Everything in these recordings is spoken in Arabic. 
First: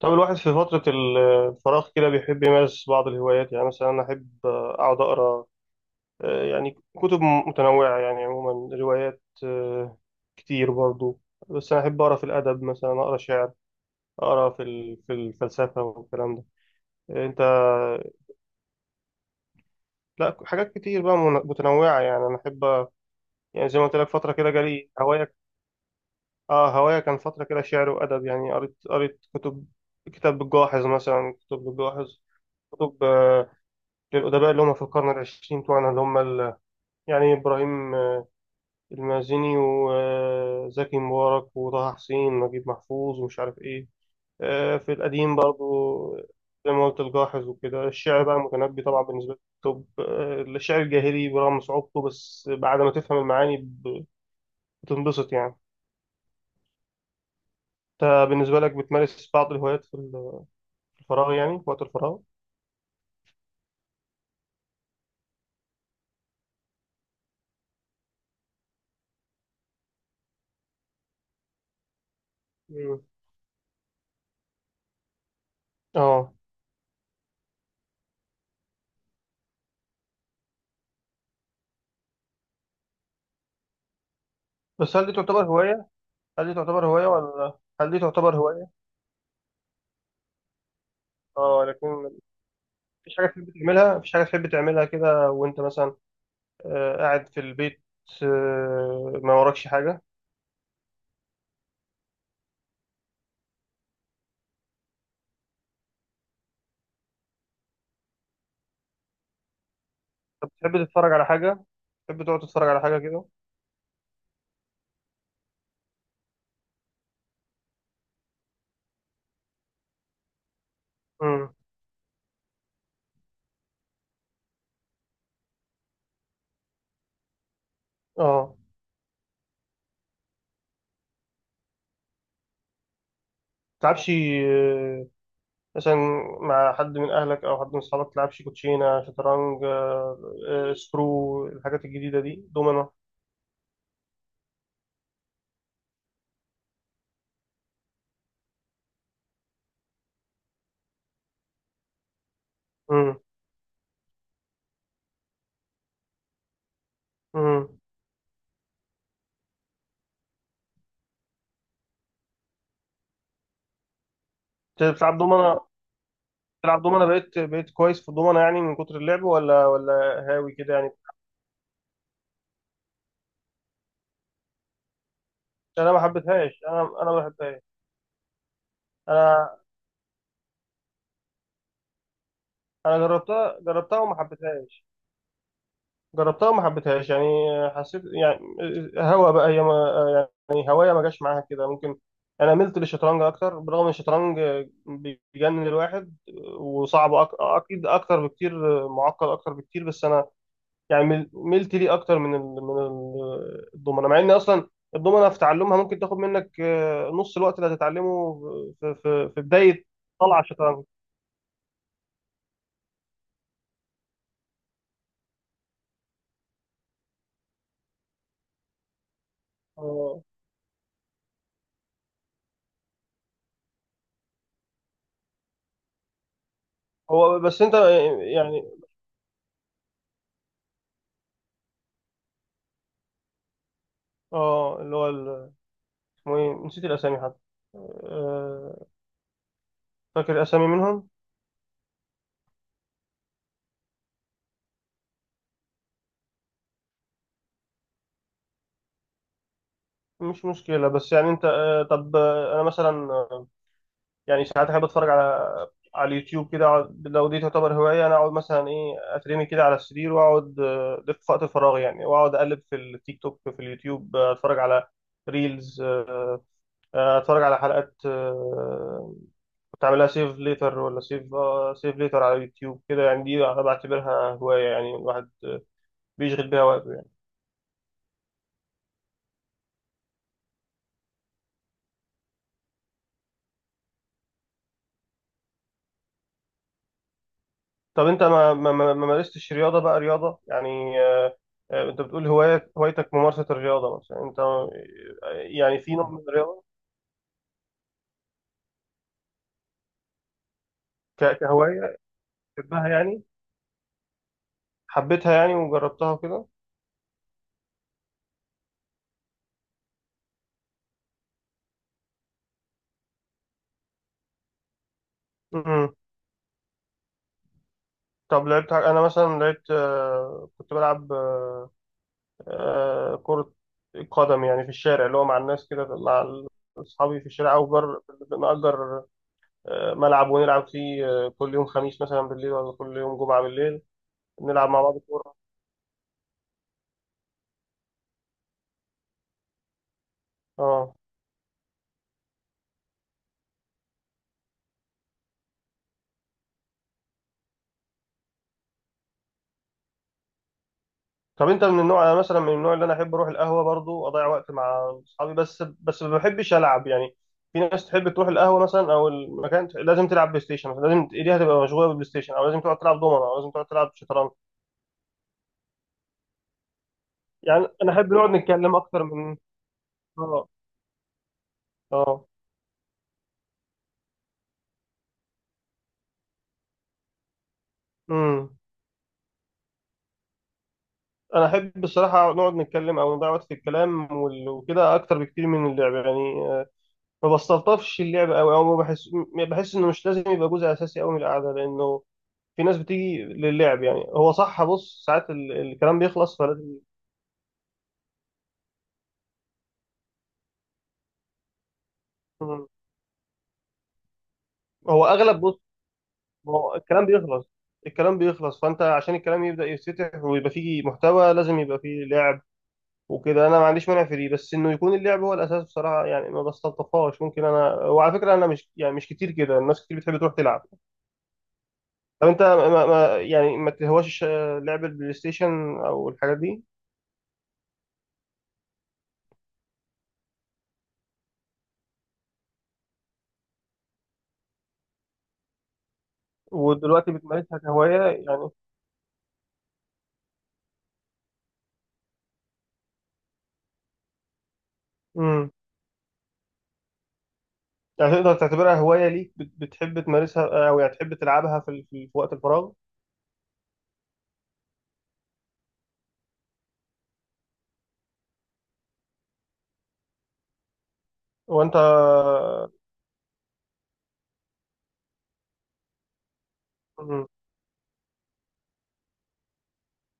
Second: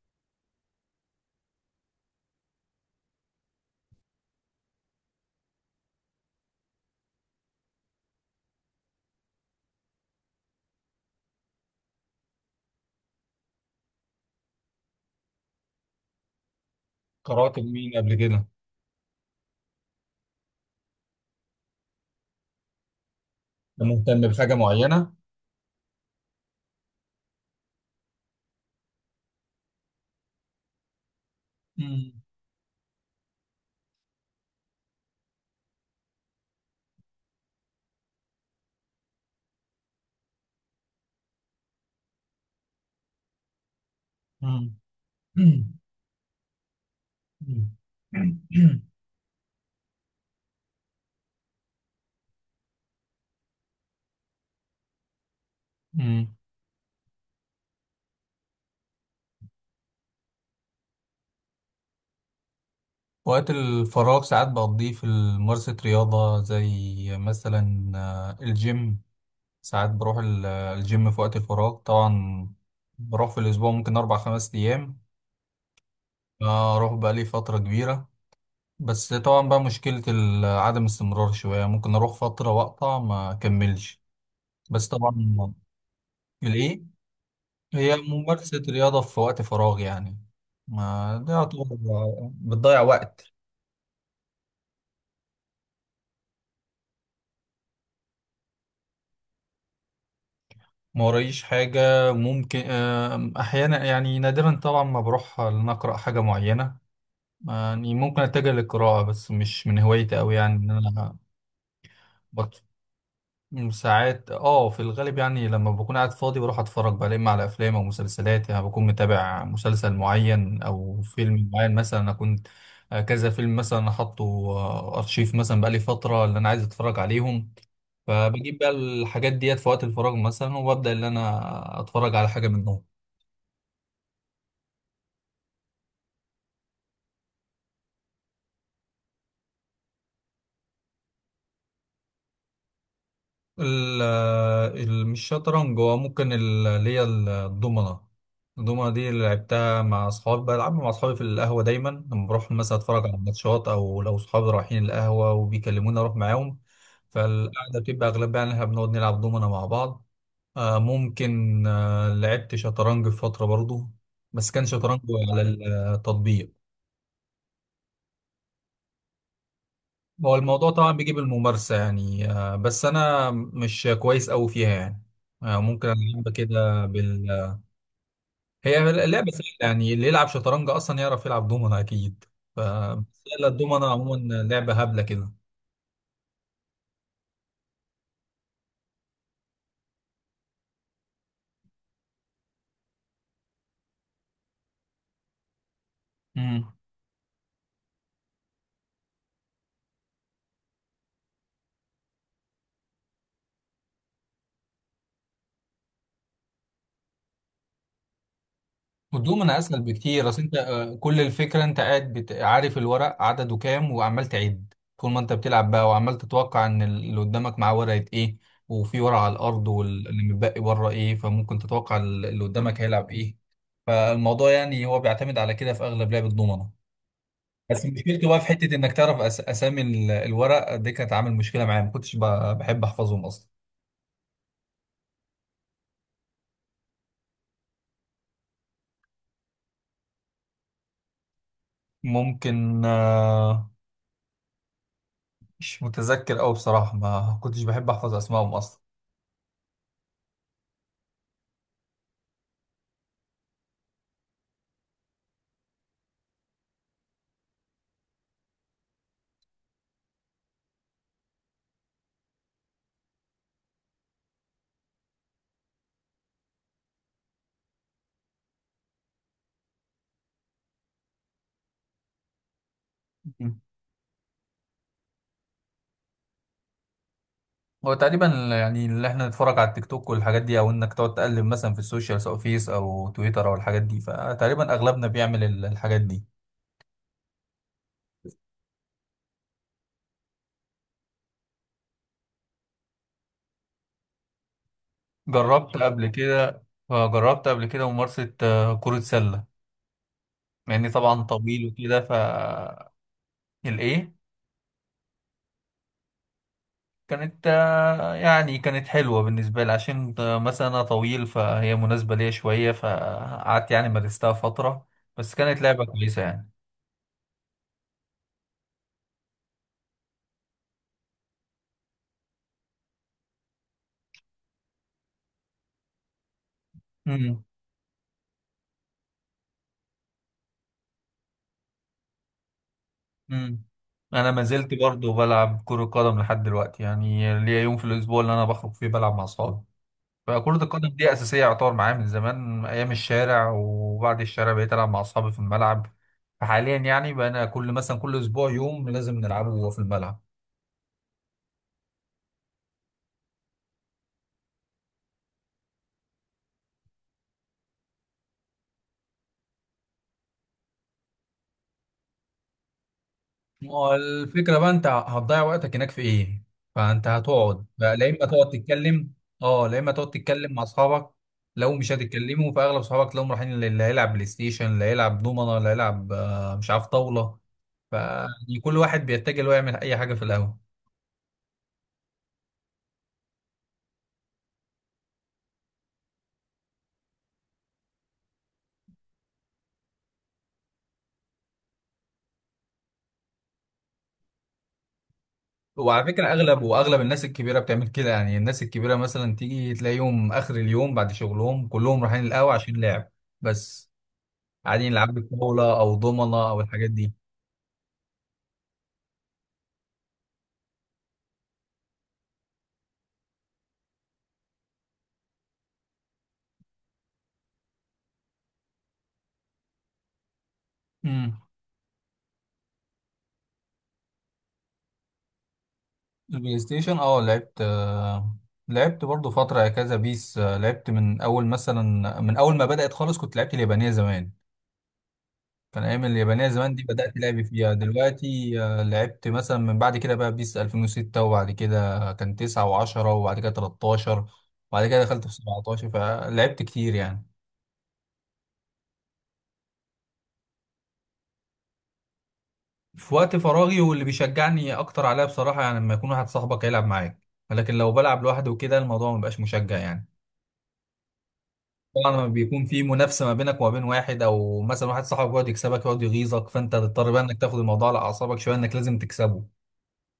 طب الواحد في فترة الفراغ كده بيحب يمارس بعض الهوايات، يعني مثلا أنا أحب أقعد أقرأ يعني كتب متنوعة، يعني عموما روايات كتير برضو. بس أنا أحب أقرأ في الأدب، مثلا أقرأ شعر، أقرأ في الفلسفة والكلام ده. أنت؟ قرأت لمين قبل كده؟ لا، حاجات كتير بقى، متنوعة، يعني أنا أحب، يعني زي ده ما قلت لك مهتم فترة كده بحاجة جالي معينة؟ هوايا. هوايا كان فترة كده شعر وأدب، يعني قريت كتب. كتاب الجاحظ مثلا، كتب مم. الجاحظ، كتب للأدباء اللي هم في القرن العشرين بتوعنا، اللي هم يعني إبراهيم المازني، وزكي مبارك، وطه حسين، ونجيب محفوظ، ومش عارف إيه. مم. في القديم مم. برضو زي ما قلت، الجاحظ وكده. الشعر بقى، المتنبي مم. طبعا بالنسبة لي. طب الشعر الجاهلي، برغم صعوبته، بس بعد ما تفهم المعاني بتنبسط يعني. مم. أنت بالنسبة لك بتمارس بعض الهوايات في الفراغ، يعني في وقت الفراغ؟ وقت الفراغ ساعات بقضيه في ممارسة رياضة زي مثلا الجيم. ساعات بروح الجيم في وقت الفراغ طبعا. مم. بروح في الأسبوع ممكن أربع خمس أيام. اه. أروح بقالي فترة كبيرة، بس طبعا بقى مشكلة عدم استمرار شوية، ممكن أروح فترة وأقطع ما أكملش، بس بس هل دي تعتبر طبعا. هواية؟ هل دي الإيه؟ تعتبر هواية ولا هل هي دي تعتبر ممارسة هواية؟ رياضة في وقت فراغ يعني، ما ده اه يعتبر لكن. بتضيع وقت. مفيش حاجة تحب تعملها كده وأنت مثلا قاعد في البيت، ما وراكش حاجة؟ ما ورايش حاجة، ممكن أحيانا يعني نادرا طبعا ما بروح إن أقرأ حاجة معينة. يعني ممكن أتجه للقراءة، بس مش من هوايتي أوي طب يعني إن أنا. تحب تقعد تتفرج على حاجة كده؟ ساعات في الغالب يعني لما بكون قاعد فاضي بروح اتفرج بقى اما على افلام او مسلسلات، يعني بكون متابع مسلسل معين او فيلم امم. معين. مثلا انا كنت كذا فيلم. مثلا انا حاطه ارشيف مثلا بقالي فترة اللي انا عايز اتفرج عليهم، اه. فبجيب بقى الحاجات ديت في وقت الفراغ مثلا وببدأ ان انا اتفرج على حاجة منهم. تلعبش مثلا مع حد من أهلك أو حد من أصحابك؟ تلعبش كوتشينة، شطرنج، سكرو، الحاجات الجديدة دي، دومنة؟ ال مش شطرنج، هو ممكن اللي هي الضمنة. الضمنة دي اللي لعبتها مع أصحابي، بلعبها مع أصحابي في القهوة دايما لما بروح مثلا أتفرج على امم. ماتشات، أو لو أصحابي رايحين القهوة وبيكلموني أروح معاهم. امم. فالقعدة بتبقى أغلبها إن إحنا بنقعد نلعب ضمنة مع بعض. ممكن لعبت شطرنج في فترة برضو، بس كان شطرنج بتلعب على دومنة؟ التطبيق. بقيت كويس في الدومنة، يعني من كتر اللعب، ولا ولا هو هاوي الموضوع كده يعني؟ طبعا بيجي بالممارسة يعني، بس أنا مش كويس أوي فيها يعني. ممكن أنا ما ألعب حبيتهاش. أنا كده أنا ما بحبهاش. هي لعبة سهلة أنا يعني، اللي يلعب شطرنج أصلا يعرف يلعب دومنا أكيد. انا بس لا، جربتها الدومنا جربتها وما عموما لعبة حبيتهاش. هبلة كده. جربتها وما حبيتهاش يعني. حسيت يعني، هوا بقى هي، ما يعني، هوايه ما جاش معاها كده ممكن. انا ملت للشطرنج اكتر، برغم ان الشطرنج بيجنن الواحد مم. وصعب، اكيد اكتر بكتير، معقد اكتر بكتير، بس انا يعني ملت ليه اكتر الضمنه، مع ان اصلا الضمنه في تعلمها ممكن تاخد منك نص الوقت اللي هتتعلمه في والدوم انا اسهل بدايه بكتير، طلعه اصل انت الشطرنج. كل الفكره انت قاعد عارف الورق عدده كام وعمال تعد طول ما انت بتلعب بقى، وعمال تتوقع ان اللي قدامك معاه ورقه ايه، وفي ورقه على الارض آه، واللي متبقي بره ايه، فممكن تتوقع اللي قدامك هيلعب ايه. فالموضوع يعني هو بيعتمد على كده في اغلب لعب الدومنه. هو بس انت بس مشكلته بقى في يعني. حته انك تعرف اسامي الورق دي، كانت عامل مشكله معايا ما كنتش بحب احفظهم اصلا. اه اللي هو اسمه ايه، نسيت الاسامي حتى. آه، فاكر اسامي منهم. ممكن مش متذكر قوي بصراحه، ما كنتش بحب احفظ اسمائهم اصلا. مش مشكله، بس يعني انت طب انا مثلا يعني ساعات احب اتفرج على اليوتيوب كده. لو دي تعتبر هوايه، انا اقعد مثلا، ايه، اترمي كده على السرير واقعد، ده في وقت فراغي يعني، واقعد اقلب في التيك توك، في اليوتيوب، اتفرج على ريلز، اتفرج على حلقات كنت عاملها سيف ليتر، ولا سيف ليتر على اليوتيوب كده يعني. دي انا بعتبرها هوايه، يعني الواحد بيشغل بيها وقته يعني. هو تقريبا يعني اللي احنا نتفرج على التيك توك والحاجات دي، او انك تقعد تقلب مثلا في السوشيال سواء فيس او تويتر او الحاجات دي، فتقريبا اغلبنا بيعمل الحاجات دي. طب انت ما مارستش رياضه بقى، رياضه يعني انت بتقول هوايه، هوايتك ممارسه الرياضه مثلا. انت جربت يعني في قبل نوع من كده. الرياضه؟ جربت قبل كده ممارسة كرة سلة، مع اني طبعا طويل كهوايه وكده بتحبها يعني، الايه؟ حبيتها يعني وجربتها وكده؟ كانت يعني كانت حلوة بالنسبة لي، عشان مثلا انا طويل فهي مناسبة ليا شوية، فقعدت يعني مارستها فترة، بس كانت لعبة مم. كويسة طب لعبت انا مثلا لعبت كنت بلعب كرة قدم يعني في الشارع، اللي هو مع الناس كده مع أصحابي في يعني. الشارع، أو نأجر ملعب ونلعب فيه كل يوم خميس مثلا بالليل، ولا كل يوم جمعة مم. بالليل، انا ما نلعب زلت مع بعض. برضه بلعب كرة قدم لحد دلوقتي، يعني ليا يوم في الاسبوع اللي انا بخرج فيه بلعب مع اصحابي. فكرة القدم اه. دي اساسية يعتبر معايا من زمان، ايام الشارع وبعد الشارع بقيت العب مع اصحابي في الملعب. فحاليا يعني بقينا كل مثلا كل اسبوع يوم لازم نلعبه في الملعب. طب انت من النوع، انا مثلا من النوع اللي انا احب اروح القهوه برضو، اضيع وقت مع اصحابي، بس ما بحبش العب يعني. في ناس تحب تروح القهوه مثلا، او المكان، لازم تلعب بلاي ستيشن مثلا، لازم ايديها تبقى مشغوله بالبلاي ستيشن، او لازم تقعد تلعب دومنه، او لازم تقعد ما تلعب هو شطرنج. الفكرة بقى انت هتضيع وقتك هناك في ايه، فانت هتقعد يعني انا بقى لا احب اما نقعد تقعد نتكلم اكتر تتكلم. من. اه، لا اما تقعد اه. تتكلم مع اصحابك، لو مش اه. هتتكلموا فاغلب اصحابك تلاقيهم رايحين، اللي هيلعب بلاي ستيشن، اللي هيلعب دومنه، اللي هيلعب مش عارف طاولة. امم. فيعني كل واحد بيتجه له يعمل اي حاجة في القهوة. انا احب الصراحه نقعد نتكلم او نضيع وقت في الكلام وكده، اكتر بكتير من اللعب يعني ما بستلطفش اللعب قوي، او ما بحس، بحس انه مش لازم يبقى جزء اساسي قوي من القعده، لانه في ناس بتيجي للعب. يعني هو صح، بص، ساعات الكلام وعلى فكرة بيخلص اغلب فلازم. واغلب الناس الكبيرة بتعمل كده، يعني الناس الكبيرة مثلا تيجي تلاقيهم اخر اليوم بعد شغلهم كلهم رايحين القهوة عشان لعب، بس قاعدين هو يلعبوا اغلب، بص، طاولة او دومنة او هو الحاجات دي. الكلام بيخلص فانت عشان الكلام يبدا يتفتح ويبقى فيه محتوى، لازم يبقى فيه لعب وكده. انا ما عنديش مانع في دي، بس انه يكون اللعب هو الاساس بصراحه، يعني ما بستلطفهاش. ممكن انا، وعلى فكره انا مش، يعني مش كتير كده، الناس كتير بتحب تروح تلعب. مم. طب انت ما ما يعني ما تهواش لعب البلاي ستيشن او الحاجات البلاي دي؟ ستيشن، لعبت لعبت برضو فترة كذا بيس. لعبت من أول مثلا، من أول ما بدأت خالص كنت لعبت اليابانية زمان، كان أيام اليابانية زمان دي بدأت ودلوقتي لعبي بتمارسها فيها كهوايه يعني؟ دلوقتي. لعبت مثلا من بعد كده بقى بيس 2006، وبعد كده كان 9 و10، وبعد كده 13، وبعد كده دخلت في مم. 17 فلعبت كتير يعني. يعني تقدر تعتبرها هواية ليك، بتحب تمارسها أو يعني تحب تلعبها في وقت الفراغ؟ في وقت فراغي، واللي بيشجعني أكتر عليها بصراحة يعني لما يكون واحد صاحبك هيلعب معاك، لكن لو بلعب لوحدي وكده الموضوع مبقاش مشجع يعني. وأنت؟ طبعا لما بيكون في منافسه ما بينك وما بين واحد، او مثلا واحد صاحبك يقعد يكسبك يقعد يغيظك، فانت تضطر بقى مم. انك تاخد الموضوع على اعصابك شويه، انك لازم تكسبه،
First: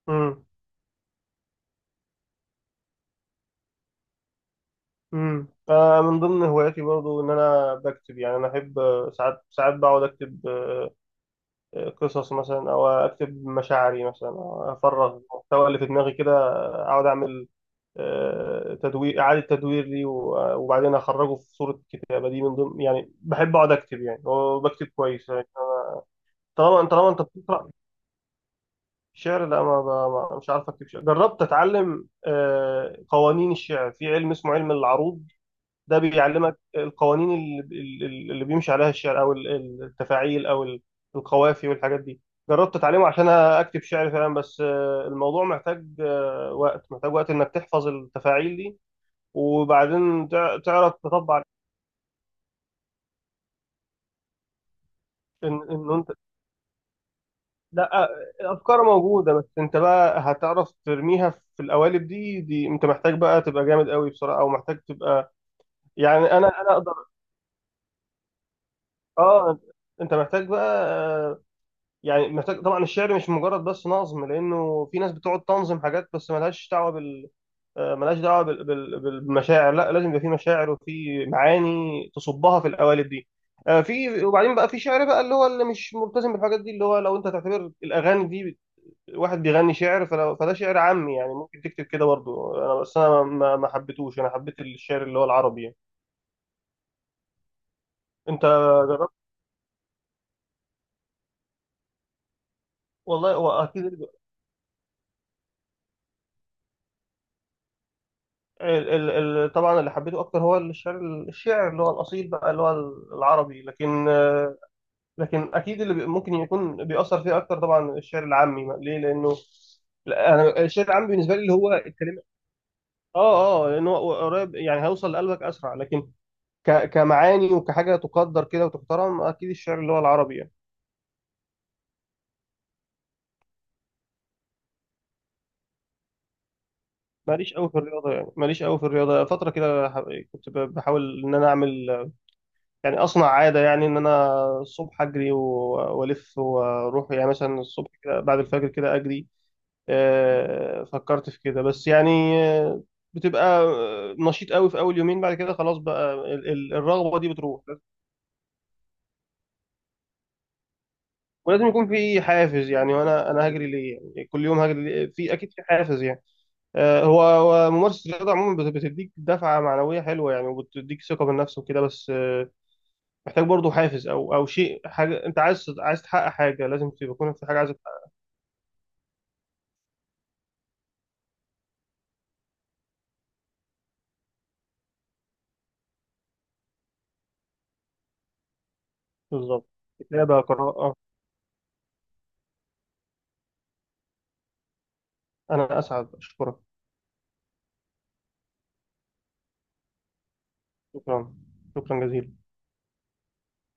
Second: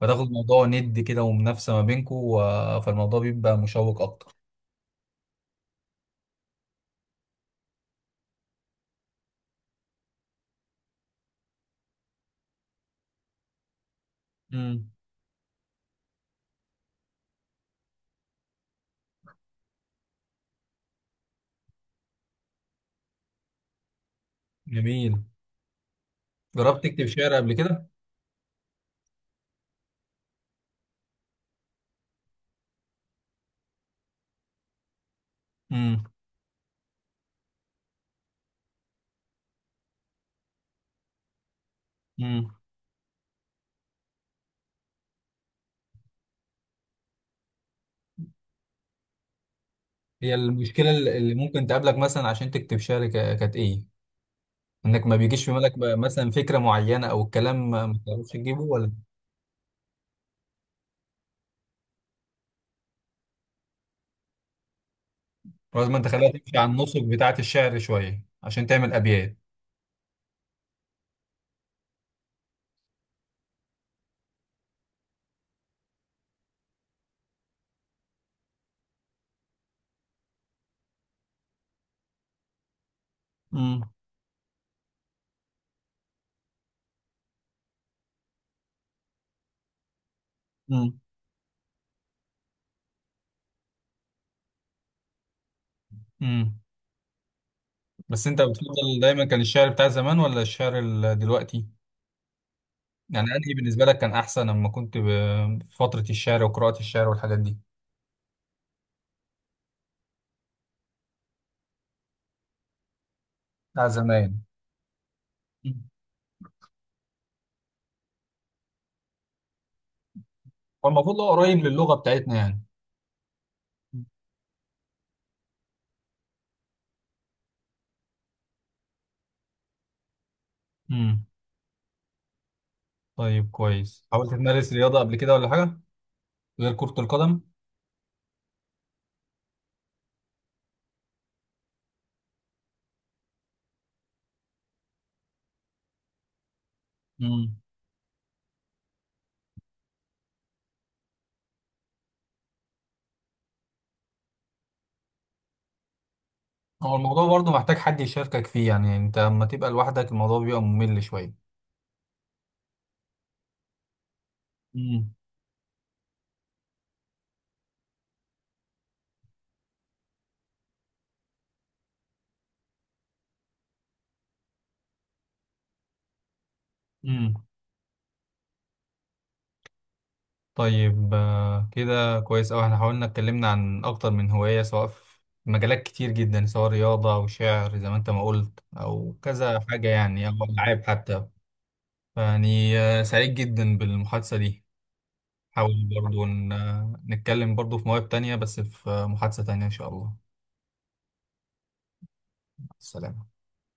فتاخد مم. الموضوع ند كده ومنافسه ما بينكم، فالموضوع بيبقى مشوق اكتر. مم. أنا من ضمن هواياتي برضو إن أنا بكتب، يعني أنا أحب ساعات بقعد أكتب قصص مثلا، أو أكتب مشاعري مثلا، أو امم. أفرغ المحتوى اللي في دماغي كده، أقعد أعمل تدوير، إعادة تدوير لي، وبعدين أخرجه في صورة كتابة. دي من ضمن يعني، بحب أقعد أكتب يعني، وبكتب جميل. كويس يعني. جربت طالما تكتب أنت شعر قبل بتقرأ. كده؟ شعر؟ لا، مش عارف اكتب شعر. جربت اتعلم قوانين الشعر في علم اسمه علم العروض. ده امم. بيعلمك القوانين اللي بيمشي عليها الشعر، او التفاعيل، او القوافي والحاجات دي. امم. جربت اتعلمه عشان اكتب شعر فعلا، بس الموضوع محتاج وقت، محتاج وقت انك تحفظ التفاعيل دي، وبعدين هي المشكله تعرف اللي تطبع. ممكن تقابلك مثلا عشان تكتب شعر، كانت ايه؟ انك ما بيجيش في ان بالك إن بقى مثلا فكره معينه، او الكلام ما لا، تعرفش تجيبه الافكار ولا؟ موجوده، بس انت بقى هتعرف ترميها في القوالب دي. انت محتاج بقى تبقى جامد قوي بصراحه، او محتاج تبقى، لازم انت يعني خليها تمشي انا على انا اقدر. النسق بتاعه الشعر شويه عشان تعمل ابيات. اه. انت محتاج بقى يعني محتاج، طبعا الشعر مش مجرد بس نظم، لانه في ناس بتقعد تنظم حاجات بس ملهاش دعوه بالمشاعر. لا، لازم يبقى في مشاعر وفي معاني تصبها في القوالب دي في، وبعدين بقى في شعر بقى اللي هو اللي مش ملتزم بالحاجات دي، اللي هو لو انت تعتبر الاغاني دي واحد بيغني شعر، فده شعر امم. عامي يعني، ممكن تكتب كده برضه انا. بس انا ما حبيتهوش. انا حبيت الشعر اللي هو العربي يعني. امم. بس انت انت بتفضل جربت؟ دايما كان الشعر بتاع زمان ولا الشعر دلوقتي؟ يعني والله هو انهي بالنسبه اكيد لك كان احسن لما كنت في فتره الشعر وقراءه الشعر والحاجات دي، طبعا اللي حبيته اكتر هو الشعر، الشعر اللي هو الاصيل بقى، اللي هو العربي. بتاع لكن زمان؟ اكيد مم. اللي ممكن يكون بيأثر فيه اكتر طبعا الشعر العامي، ليه؟ لانه، لا، انا الشعر هو العام المفروض هو بالنسبه لي اللي قريب هو للغه الكلمه. بتاعتنا يعني. اه. اه. لانه هو قريب يعني، هيوصل لقلبك اسرع، لكن كمعاني وكحاجه تقدر كده، وتحترم اكيد الشعر اللي هو العربي يعني. امم. طيب كويس، حاولت تمارس رياضه قبل كده ولا حاجه غير كره القدم؟ ماليش قوي في الرياضه. فتره كده كنت بحاول ان انا اعمل، يعني اصنع عاده، يعني ان انا الصبح اجري والف واروح، يعني امم. مثلا الصبح كده بعد الفجر كده اجري. فكرت في كده، بس يعني آه، بتبقى نشيط قوي في اول يومين، بعد كده خلاص بقى هو الرغبه الموضوع دي برضه بتروح. محتاج حد يشاركك فيه، يعني انت لما تبقى لوحدك الموضوع بيبقى ممل شويه. ولازم يكون في حافز يعني، وانا، هجري ليه يعني؟ كل يوم هجري ليه؟ في اكيد في حافز يعني. هو ممارسة الرياضة عموما بتديك دفعة معنوية حلوة يعني، وبتديك ثقة بالنفس وكده. بس محتاج برضو حافز، أو شيء، حاجة أنت عايز، تحقق حاجة، لازم تكون امم. في حاجة عايز تحققها. طيب، كده كويس أوي، احنا حاولنا اتكلمنا عن أكتر من هواية سواء في مجالات كتير جدا، سواء رياضة أو شعر زي ما أنت ما قلت، أو كذا بالظبط. حاجة يعني، أو كتابة، ألعاب قراءة. حتى. يعني سعيد جدا بالمحادثة دي. أنا حاول أسعد، برضو أشكرك. نتكلم برضو في مواهب تانية، بس في محادثة تانية إن شاء الله. شكرا، شكرا جزيلا. السلام.